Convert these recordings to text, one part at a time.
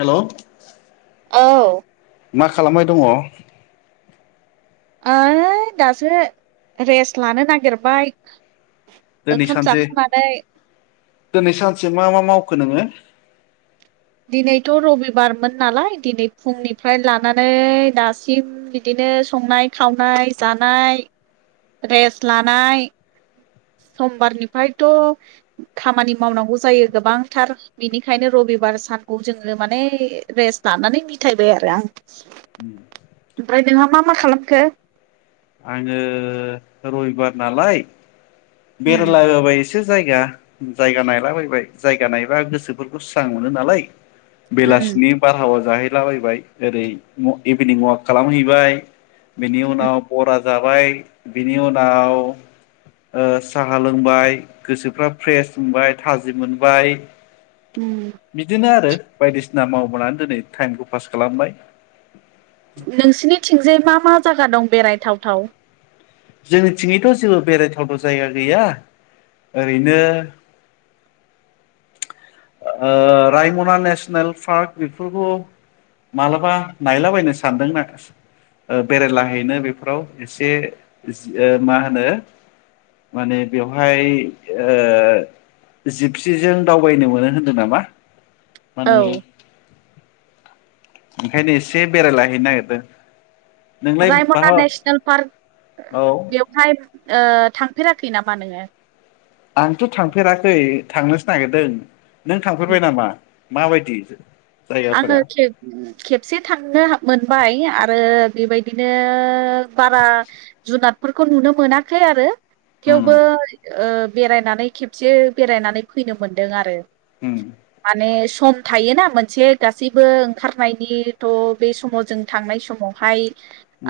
हेल औ मा खालामबाय दङ ओइ दासो रेस्ट लानो नागिरबाय दिनै ओंखाम सानसे जाखांनानै दिनै सानसे मा मा माव खो नोङो दिनैथ' रबिबारमोन नालाय दिनै फुंनिफ्राय लानानै दासिम बिदिनो नो संनाय खावनाय जानाय रेस्ट लानाय समबारनिफ्रायथ' खामानि मावनांगौ जायो गोबांथार बिनिखायनो रबि रबिबार सानखौ जोंनो माने रेस्ट लानानै मिथायबाय आरो आं ओमफ्राय नोंहा मा मा खालामखो आङो रबिबार नालाय उम बेरायला हैबाय मोनसे जायगा जायगा नायलाबायबाय जायगा नायबा गोसोफोरखौ स्रां मोनो नालाय उम बेलासिनि बारहावा जाहै लाबायबाय ओरै इभिनिं अवाक खालामहैबाय बेनि उनाव फरा जाबाय बिनि उनाव ओ साहा लोंबाय गोसोफ्रा फ्रेस मोनबाय थाजि मोनबाय बिदिनो आरो बायदिसिना मावबोनानै दोनै टाइमखौ पास खालामबाय नोंसिनिथिंजाय मा मा जायगा दं बेरायथाव थाव जोंनिथिंयैथ' जेबो बेरायथावथाव जायगा गैया ओरैनो ओ रायमना नेसनेल पार्क बेफोरखौ मालाबा नायलाबायनो सानदोंना। बेरायलाहैनो बेफोराव एसे मा होनो। माने बेवहाय ओ जिपसिजों दावबायनो मोनो। होनदो नामा माने। औ ओंखायनो एसे बेरायलाहैनो नागिरदों। नोंलाय रायमना बहा नेसनेल पार्क औ बेवहाय। ओ थांफेराखै नामा नोङो? आंथ' थांफेराखै थांनोसो नागिरदों नों थांफेरबाय नामा? माबायदि? आङो जायगाफोरा खेबसे थांनो मोनबाय। आरो बेबायदिनो बारा जुनादफोरखौ नुनो मोनाखै आरो। थेवबो उम ओ बेरायनानै खेबसे बेरायनानै फैनो मोनदों आरो। माने सम थायोना मोनसे। गासैबो ओंखारनायनिथ' बे समाव जों थांनाय समावहाय।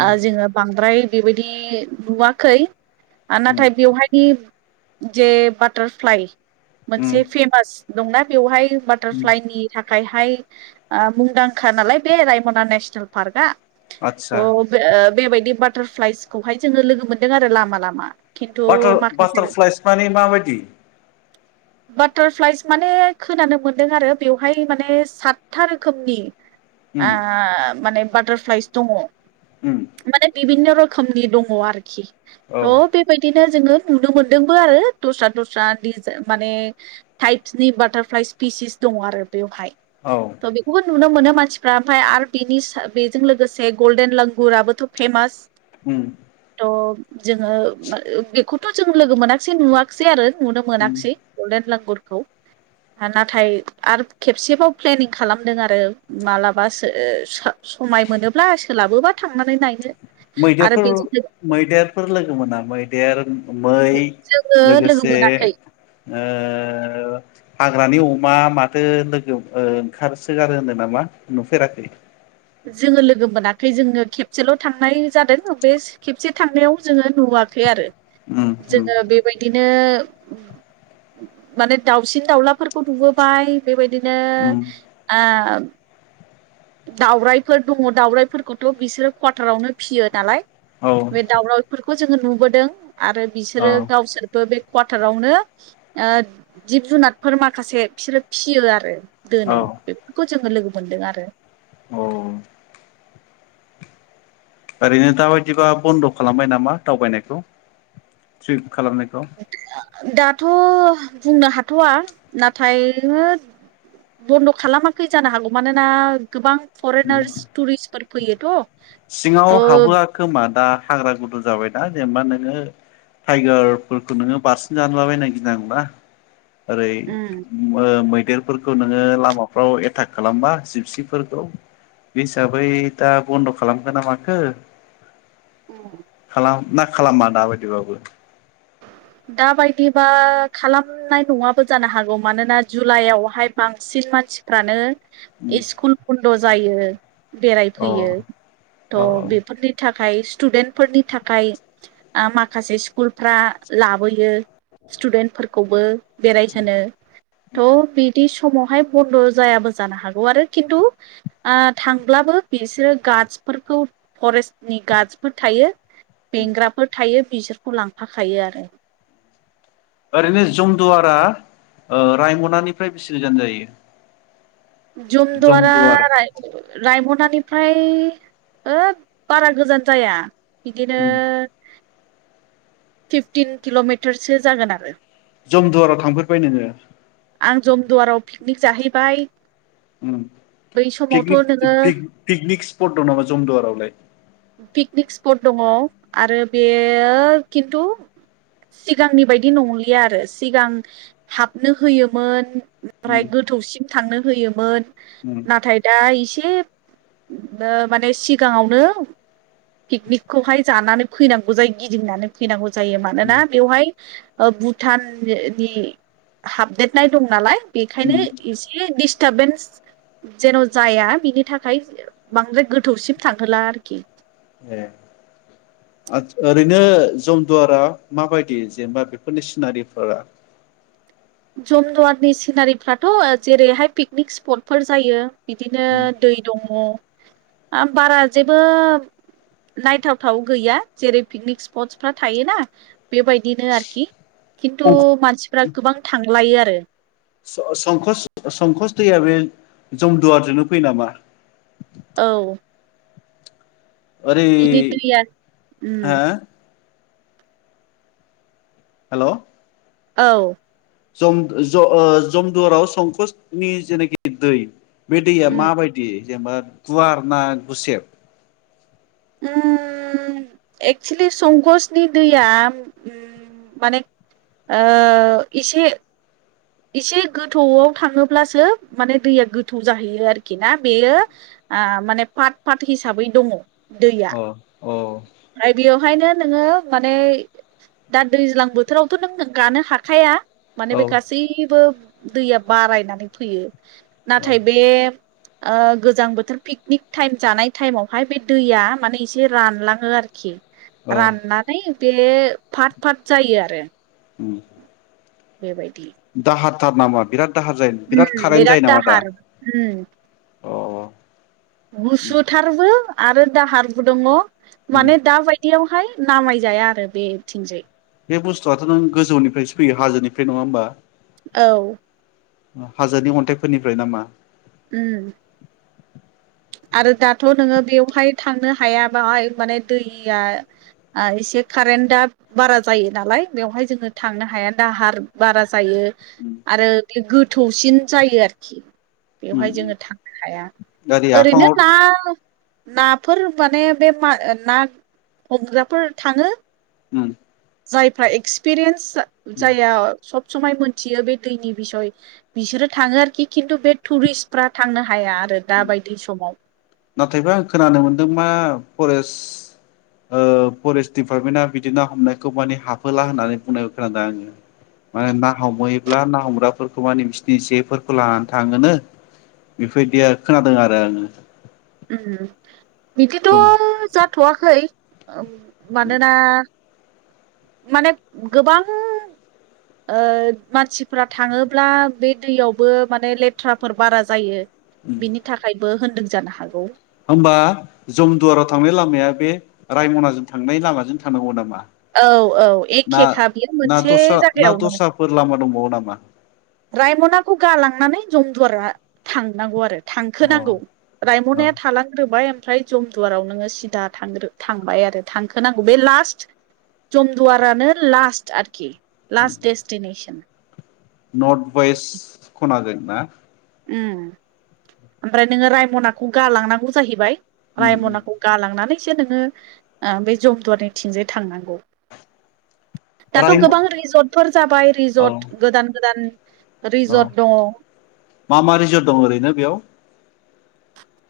ओ जोङो बांद्राय बेबायदि नुवाखै। आ नाथाय बेवहाय जे बाटारफ्लाइ। मोनसे फेमास दंना बेवहाय बाटारफ्लाइनि थाखायहाय। ओ मुंदांखा नालाय बे रायमना नेसनेल पार्कआ थ आदसा बेबायदि। बे बाटारफ्लाइसखौहाय जोङो लोगो मोनदों आरो लामा लामा। खिन्थु बाटार माखासे बाटारफ्लाइस माने माबायदि? बाटारफ्लाइस माने खोनानो मोनदों आरो बेवहाय माने सात था रोखोमनि ओ उम माने बाटारफ्लाइस दङ। उम माने बिभिन्न' रोखोमनि दङ आरोखि औ थ बेबायदि नो जोङो नुनो मोनदोंबो आरो दस्रा दस्रा माने टाइपसनि बाटारफ्लायस। पिसिस दङ आरो बेवहाय औ त' बेखौबो नुनो मोनो। मानसिफ्रा ओमफ्राय आरो बेनि बेजों लोगोसे गल्डेन लगुराबोथ' फेमास। उम। अ जोङो बेखौथ' जों लोगो मोनाखसै नुवाखसै आरो। नुनो उम मोनाखिसै गल्डेन लांगुरखौ नाथाय आरो खेबसेबाव। प्लेनिं खालामदों आरो माब्लाबाो समाय मोनोब्ला सोलाबोबा। थांनानै नायनो। आरो मैदेरफोर बेजों मैदेरफोर लोगो मोना मैदेर। मै जोङो लोगो लोगोसे मोनाखै ओ हाग्रानि अमा माथो लोगो ओंखारसोगारो होनदों नामा नुफेराखै? जोङो लोगो मोनाखै जोङो खेबसेल' थांनाय जादों बे खेबसे थांनायाव जोङो नुवा आखै आरो उम उम जोंङो बेबायदि। नो माने दाउसिन दाउलाफोरखौ नुबोबाय बेबायदि। नो उम आ दावरायफोर दङ दावरायाइफोरखौथ' बिसोरो कवाटारावनो फियो नालाय। औ बे दावरावफोरखौ जोङो नुबोदों आरो औ बिसोरो गावसोरबो बे कवाटारावनो। ओ जिब जुनारफोर माखासे बिसोरो फियो आरो दोनो औ बेफोरखौ जोङो लोगो मोन मोनदों आरो। औ ओरैनो दााबायदिबा बन्द' खालामबाय नामा दावबायनायखौ थ्रिप खालामनायखौ? दाथ' बुंनो हाथ'वा नाथाय। बन्द' खालामाखै जानो हागौ मानोना गोबां फरेनार्स टुरिस्टफोर फैयोथ'। सिङाव थ' हाबोआ खोमा दा हाग्रा गुदुं जाबायना जेनेबा नोङो। टाइगारफोरखौ नोङो बारसिन जालाबायनो गिनांगौना। ओरै उम मोमै। देरफोरखौ नोङो लामाफ्राव एथाक खालामबा जिबसिफोरखौ। बे हिसाबै दा बन्द' खालामगोन ना माखो उम। खालाम ना खालामा दाबायदिबाबो दाबायदिबा खालामनाय नंङाबो जानो हागौ मानोना जुलाइआवहाय बांसिन मानसिफ्रानो उम स्कुल बन्द' जायो अ औ बेरायफैयो औ थ' बेफोरनि थाखाय थाखाय स्टुडेन्टफोरनि थाखाय माखासे स्कुलफ्रा लाबोयो स्टुडेन्टफोरखौबो बेरायहोनो थ' बिदि समावहाय बन्द' जायाबो जानो हागौ आरो खिन्थु थांब्लाबो बिसोरो गार्डस फोरखौ फरेस्टनि गार्डजफोर थायो बेंग्राफोर थायो बिसोरखौ लांफाखायो आरो ओरैनो जमदुवारा रायमनानिफ्राय बेसे गोजान जायो? जम दवारा जमदुवार रायमनाानि फ्राय होब बारा गोजान जाया बिदिनो उम फिफटिन किल'मिटारसो जागोन आरो जमदुवाराव थांफेरबाय नोंङो? आं जमदुवाराव पिकनिक जाहैबाय बै समावथ' नोङो पिकनिक स्पट दं नामा जमदुवारावलाय पिकनिक स्पट दंङ आरो बेयो खिन्थु सिगांनि बायदि नंलिया आरो सिगां हाबनो होयोमोन उम ओमफ्राय गोथौसिम थांनो होयोमोन उम नाथाय दा एसे माने सिगांङावनो पिकनिकखौहाय जानानै फैनांगौ जायो गिदिंनानै फैनांगौ जायो मानोना उम बेवहाय भुटाननि हाबदेरनाय दं नालाय बेखायनो उम एसे दिटारबेनस जेन' जाया बिनि थाखाय बांद्राय गोथौसिम थांहोला आरोखि ए ओरैनो जमदुवारा माबायदि जेनेबा बेफोरनि सिनारिफोरा जमदुवारनि सिनारिफ्राथ' जेरैहाय पिकनिक स्पटफोर जायो बिदिनो दै दंङ आरो बारा जेबो नायथावथाव गैया जेरै पिकनिक स्पटसफ्रा थायोना बेबायदिनो आरोखि खिन्थु उम मानसिफ्रा गोबां थांलायो आरो संक संकस दैया बे जमदुवारजोंनो फैयो नामा? औ अरै बिनि दैया हा उम हेल' औ जम ज जमदुवाराव संकसनि जेनाखि दै बे दैया उम माबायदि जेनेबा गुवार ना गुसेब उम एक्सूलि संकसनि दैया माने इसे एसे गोथौआव थांङोब्लासो माने दैया गोथौ जाहैयो आरोखि ना बेयो माने पाट पाट हिसाबै दंङ अ औ बेवहायनो नोंङो माने दा दैज्लां बोथोरावथ' नों गानो हाखाया माने औ बे गासैबो दैया बारायनानै फैयो औ नाथाय बे गोजां बोथोर पिकनिक टाइम जानाय टाइमावहाय बे दैया माने एसे रानलां आरोखि औ राननानै बे फत फाथ जायो आरो बेबायदि दाहार थार नामा बिराद दाहार जायो बिराद उम कारेन्ट जायो नामा दा दाहार उम अ उम गुसुथारबो आरो दाहारबो दङ उम माने दााबायदियावहाय नामाय जाया आरो बे थिंजाय बे बुस्थुआथ' नों गोजौनिफ्रायसो फैयो हाजोनिफ्राय नङा होनोमबा औ हाजोनि अन्थाइफोरनिफ्राय नामा ओम आरो दाथ' नोङो बेवहाय थांनो हायाबाहाय माने दैया एसे कारेन्टा बारा जायो नालाय बेवहाय जोङो थांनो हाया दाहार बारा जायो आरो गोथौसिन जायो आरोखि बेवहाय जोङो थांनो हाया गारि ओरैनो आफाङाव ना नाफोर माने बे मा ना हमग्राफोर थाङो ओम जायफ्रा एक्सपिरियेन्स जायहा सब समाय मोनथियो बे दैनि बिसय बिसोरो थाङो आरोखि खिन्थु बे टुरिस्टफ्रा थांनो हाया आरो दा बायदि नाथायबा आं खोनानो मोनदों मा फरेस्ट ओ फरेस्ट दिडपार्टमेन्टा बिदिनो हमनायखौ माने हाबफोला होननानै बुंनाय खोनादोंा आङो मा ना हमहैयोब्ला ना हमग्राफोरखौ माने बिसिनि जेफोरखौ लानानै थाङोनो बेफोरदिया खोनादों आरो आङो ओम बिदिथ' जम जाथ'वाखै मानोना माने गोबां ओ मानसिफ्रा थाङोब्ला बे दैयावबो माने लेथ्राफोर बारा जायो बिनि थाखायबो होनदों जानो हागौ होमबा जमदुवाराव थांनाय लामाया बे रायमनाजों थांनाय लामाजों थांनांगौ नामा औ औ ना एखेखा बियो ना मोनसे दस्रा ना जायगायावनो दस्राफोर लामा दंबावो नामा रायमनाखौ गालांनानै जमदुरा थांनांगौ आरो अ थांखोनांगौ अ रायमनाया थालांग्रोबाय ओमफ्राय जमदुवाराव नोङो सिदा थांग्रो थांबाय आरो थांखोनांगौ बे लास्ट जमदुवारानो लास्ट आरोखि लास्ट दडेस्टिनेसन नर्थ वेस्ट खनाजों ना ओम ओमफ्राय नोङो रायमनाखौ गालांनांगौ जाहैबाय उम उम रायमनाखौ गालांनानै से नोङो बे जमदुवारनि थिंजाय थांनांगौ दाथ' रायम गोबां रिजर्टफोर जाबाय औ रिजर्ट गोदान गोदान औ रिजर्ट दं मा मा रिजर्ट दं ओरैनो बेयाव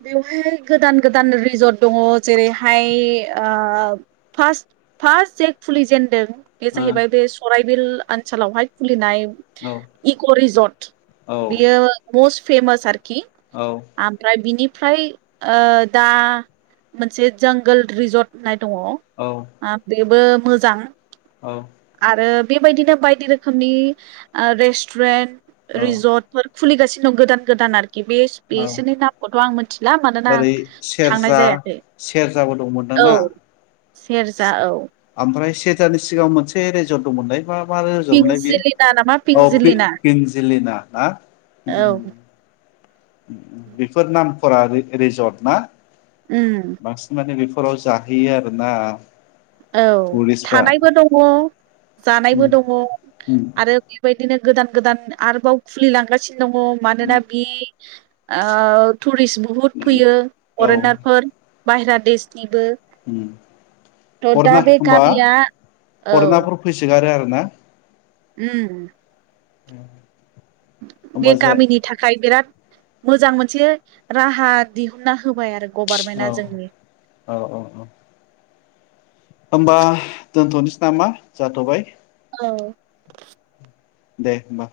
बेवहाय गोदान गोदान रिजर्ट दङ जेरैहाय आ फार्स्ट फार्स्ट जे खुलिजेनदों बे जाहैबाय बे सराइबिल ओनसोलावहाय खुलिनाय ओ औ इक' रिजर्ट औ बियो मस्ट फेमास आरोखि आमफ्राय बिनि ओमफ्राय ओ दा मोनसे जंगल रिजरट दङ औ बेबो मोजां औ आरो बेबायदिनो बायदि रोखोमनि रेस्टुरेन्ट औ रिजर्टफोर खुलिगासिनो दं गोदान गोदान आरोखि बे औ बेसिनि नामखौथ' आं मिथिला मानोना आं थांनाय जायाखै सेर जाबो दंमोन दां औ ना सेरजा औ थियेटारनि सिगां मोनसे रेजर्ट दंमोनलाय मा मा रिजरटमोनलाय बेयो पिंजिलिना नामा औ पि पिंजिलिना पिनजिलिना ना उम औ बेफोर नामफोरा रिजर्ट ना उम बांसिन माने बेफोराव जाहैयो आरोना औ टुरिस्टफ्रा थानायबो दङ जानायबो उम दङ उम आरो बेबायदिनो गोदान गोदान आरोबाव खुलिलांगासिनो दङ मानोना बि टुरिस बुहुत फैयो औ फरेनारफोर बाहेरा देशनिबो। थ' दा फरेनार बे होनबा गामिया औ फरेनाफोर फैसोगारो आरो ना? उम [unintelligible] बे होमबा जा गामिनि थाखाय बिराद मोजां मोनसे राहा दिहुनना होबाय आरो औ गभारनमेन्टआ जोंनि औ औ होमबा दोनथ'नोसै नामा जाथ'बाय। औ दे होमबा।